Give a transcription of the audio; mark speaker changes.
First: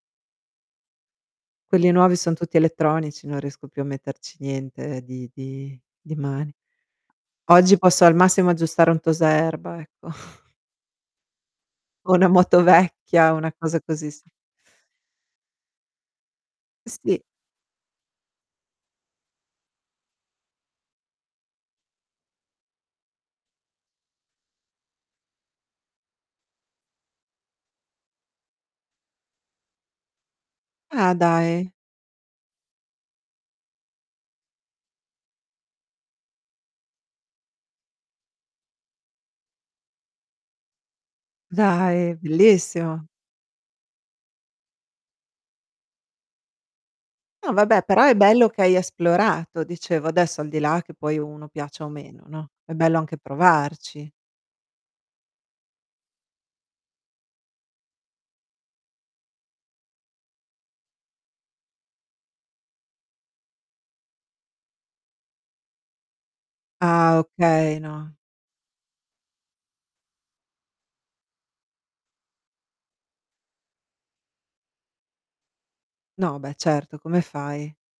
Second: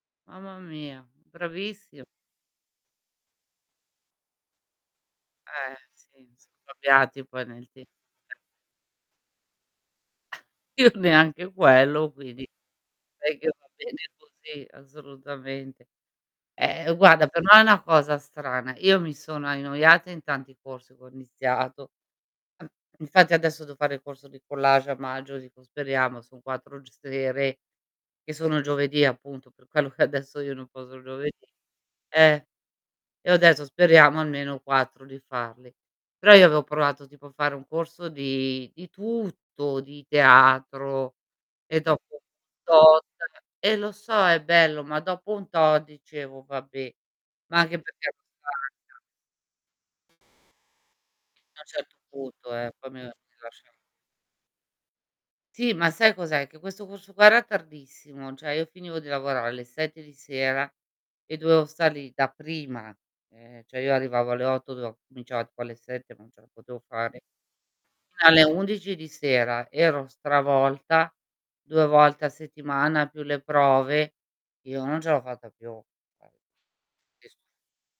Speaker 1: Mamma mia,
Speaker 2: Quelli
Speaker 1: bravissi
Speaker 2: nuovi son tutti elettronici, non riesco più a metterci niente di
Speaker 1: Eh
Speaker 2: di di
Speaker 1: sì,
Speaker 2: mani.
Speaker 1: sono cambiati poi nel
Speaker 2: Oggi
Speaker 1: tempo
Speaker 2: posso al
Speaker 1: eh.
Speaker 2: massimo aggiustare un tosaerba, ecco.
Speaker 1: Io neanche quello
Speaker 2: O una
Speaker 1: quindi,
Speaker 2: moto vecchia,
Speaker 1: direi che
Speaker 2: una
Speaker 1: va
Speaker 2: cosa
Speaker 1: bene
Speaker 2: così su
Speaker 1: così, assolutamente. Eh
Speaker 2: Sì.
Speaker 1: guarda per me è una cosa strana, io mi sono annoiata in tanti corsi che ho iniziato. Infatti adesso devo fare il corso di collage a maggio, dico speriamo son 4 g sere, che sono giovedì appunto per quello che adesso io non posso il
Speaker 2: Ah
Speaker 1: giovedì.
Speaker 2: dai.
Speaker 1: Eh. E io adesso speriamo almeno 4 di farli. Però io avevo provato tipo a fare un corso di di tutto, di teatro e dopo
Speaker 2: Dai,
Speaker 1: un tot
Speaker 2: bellissimo.
Speaker 1: eh lo so è bello, ma dopo un tot dicevo: "Vabbè",
Speaker 2: No
Speaker 1: ma anche
Speaker 2: vabbè, però
Speaker 1: perché
Speaker 2: è
Speaker 1: ero
Speaker 2: bello che hai
Speaker 1: stanca.
Speaker 2: esplorato, dicevo adesso al di là che poi uno
Speaker 1: Fino a un
Speaker 2: piaccia o
Speaker 1: certo
Speaker 2: meno, no,
Speaker 1: punto eh,
Speaker 2: è
Speaker 1: poi
Speaker 2: bello
Speaker 1: mi
Speaker 2: anche
Speaker 1: [unintelligible]
Speaker 2: provarci.
Speaker 1: Sì, ma sai cos'è? Che questo corso qua era tardissimo, cioè io finivo di lavorare alle 7 di sera e dovevo stare lì da prima, e cioè io arrivavo alle 8, do cominciava poi alle 7, non ce la potevo
Speaker 2: Ah
Speaker 1: fare.
Speaker 2: okay, no.
Speaker 1: Fino alle 11 di sera ero stravolta, 2 volte a settimana più le prove, io non ce l'ho fatta più. Eh.
Speaker 2: No, beh certo, come
Speaker 1: E stu
Speaker 2: fai?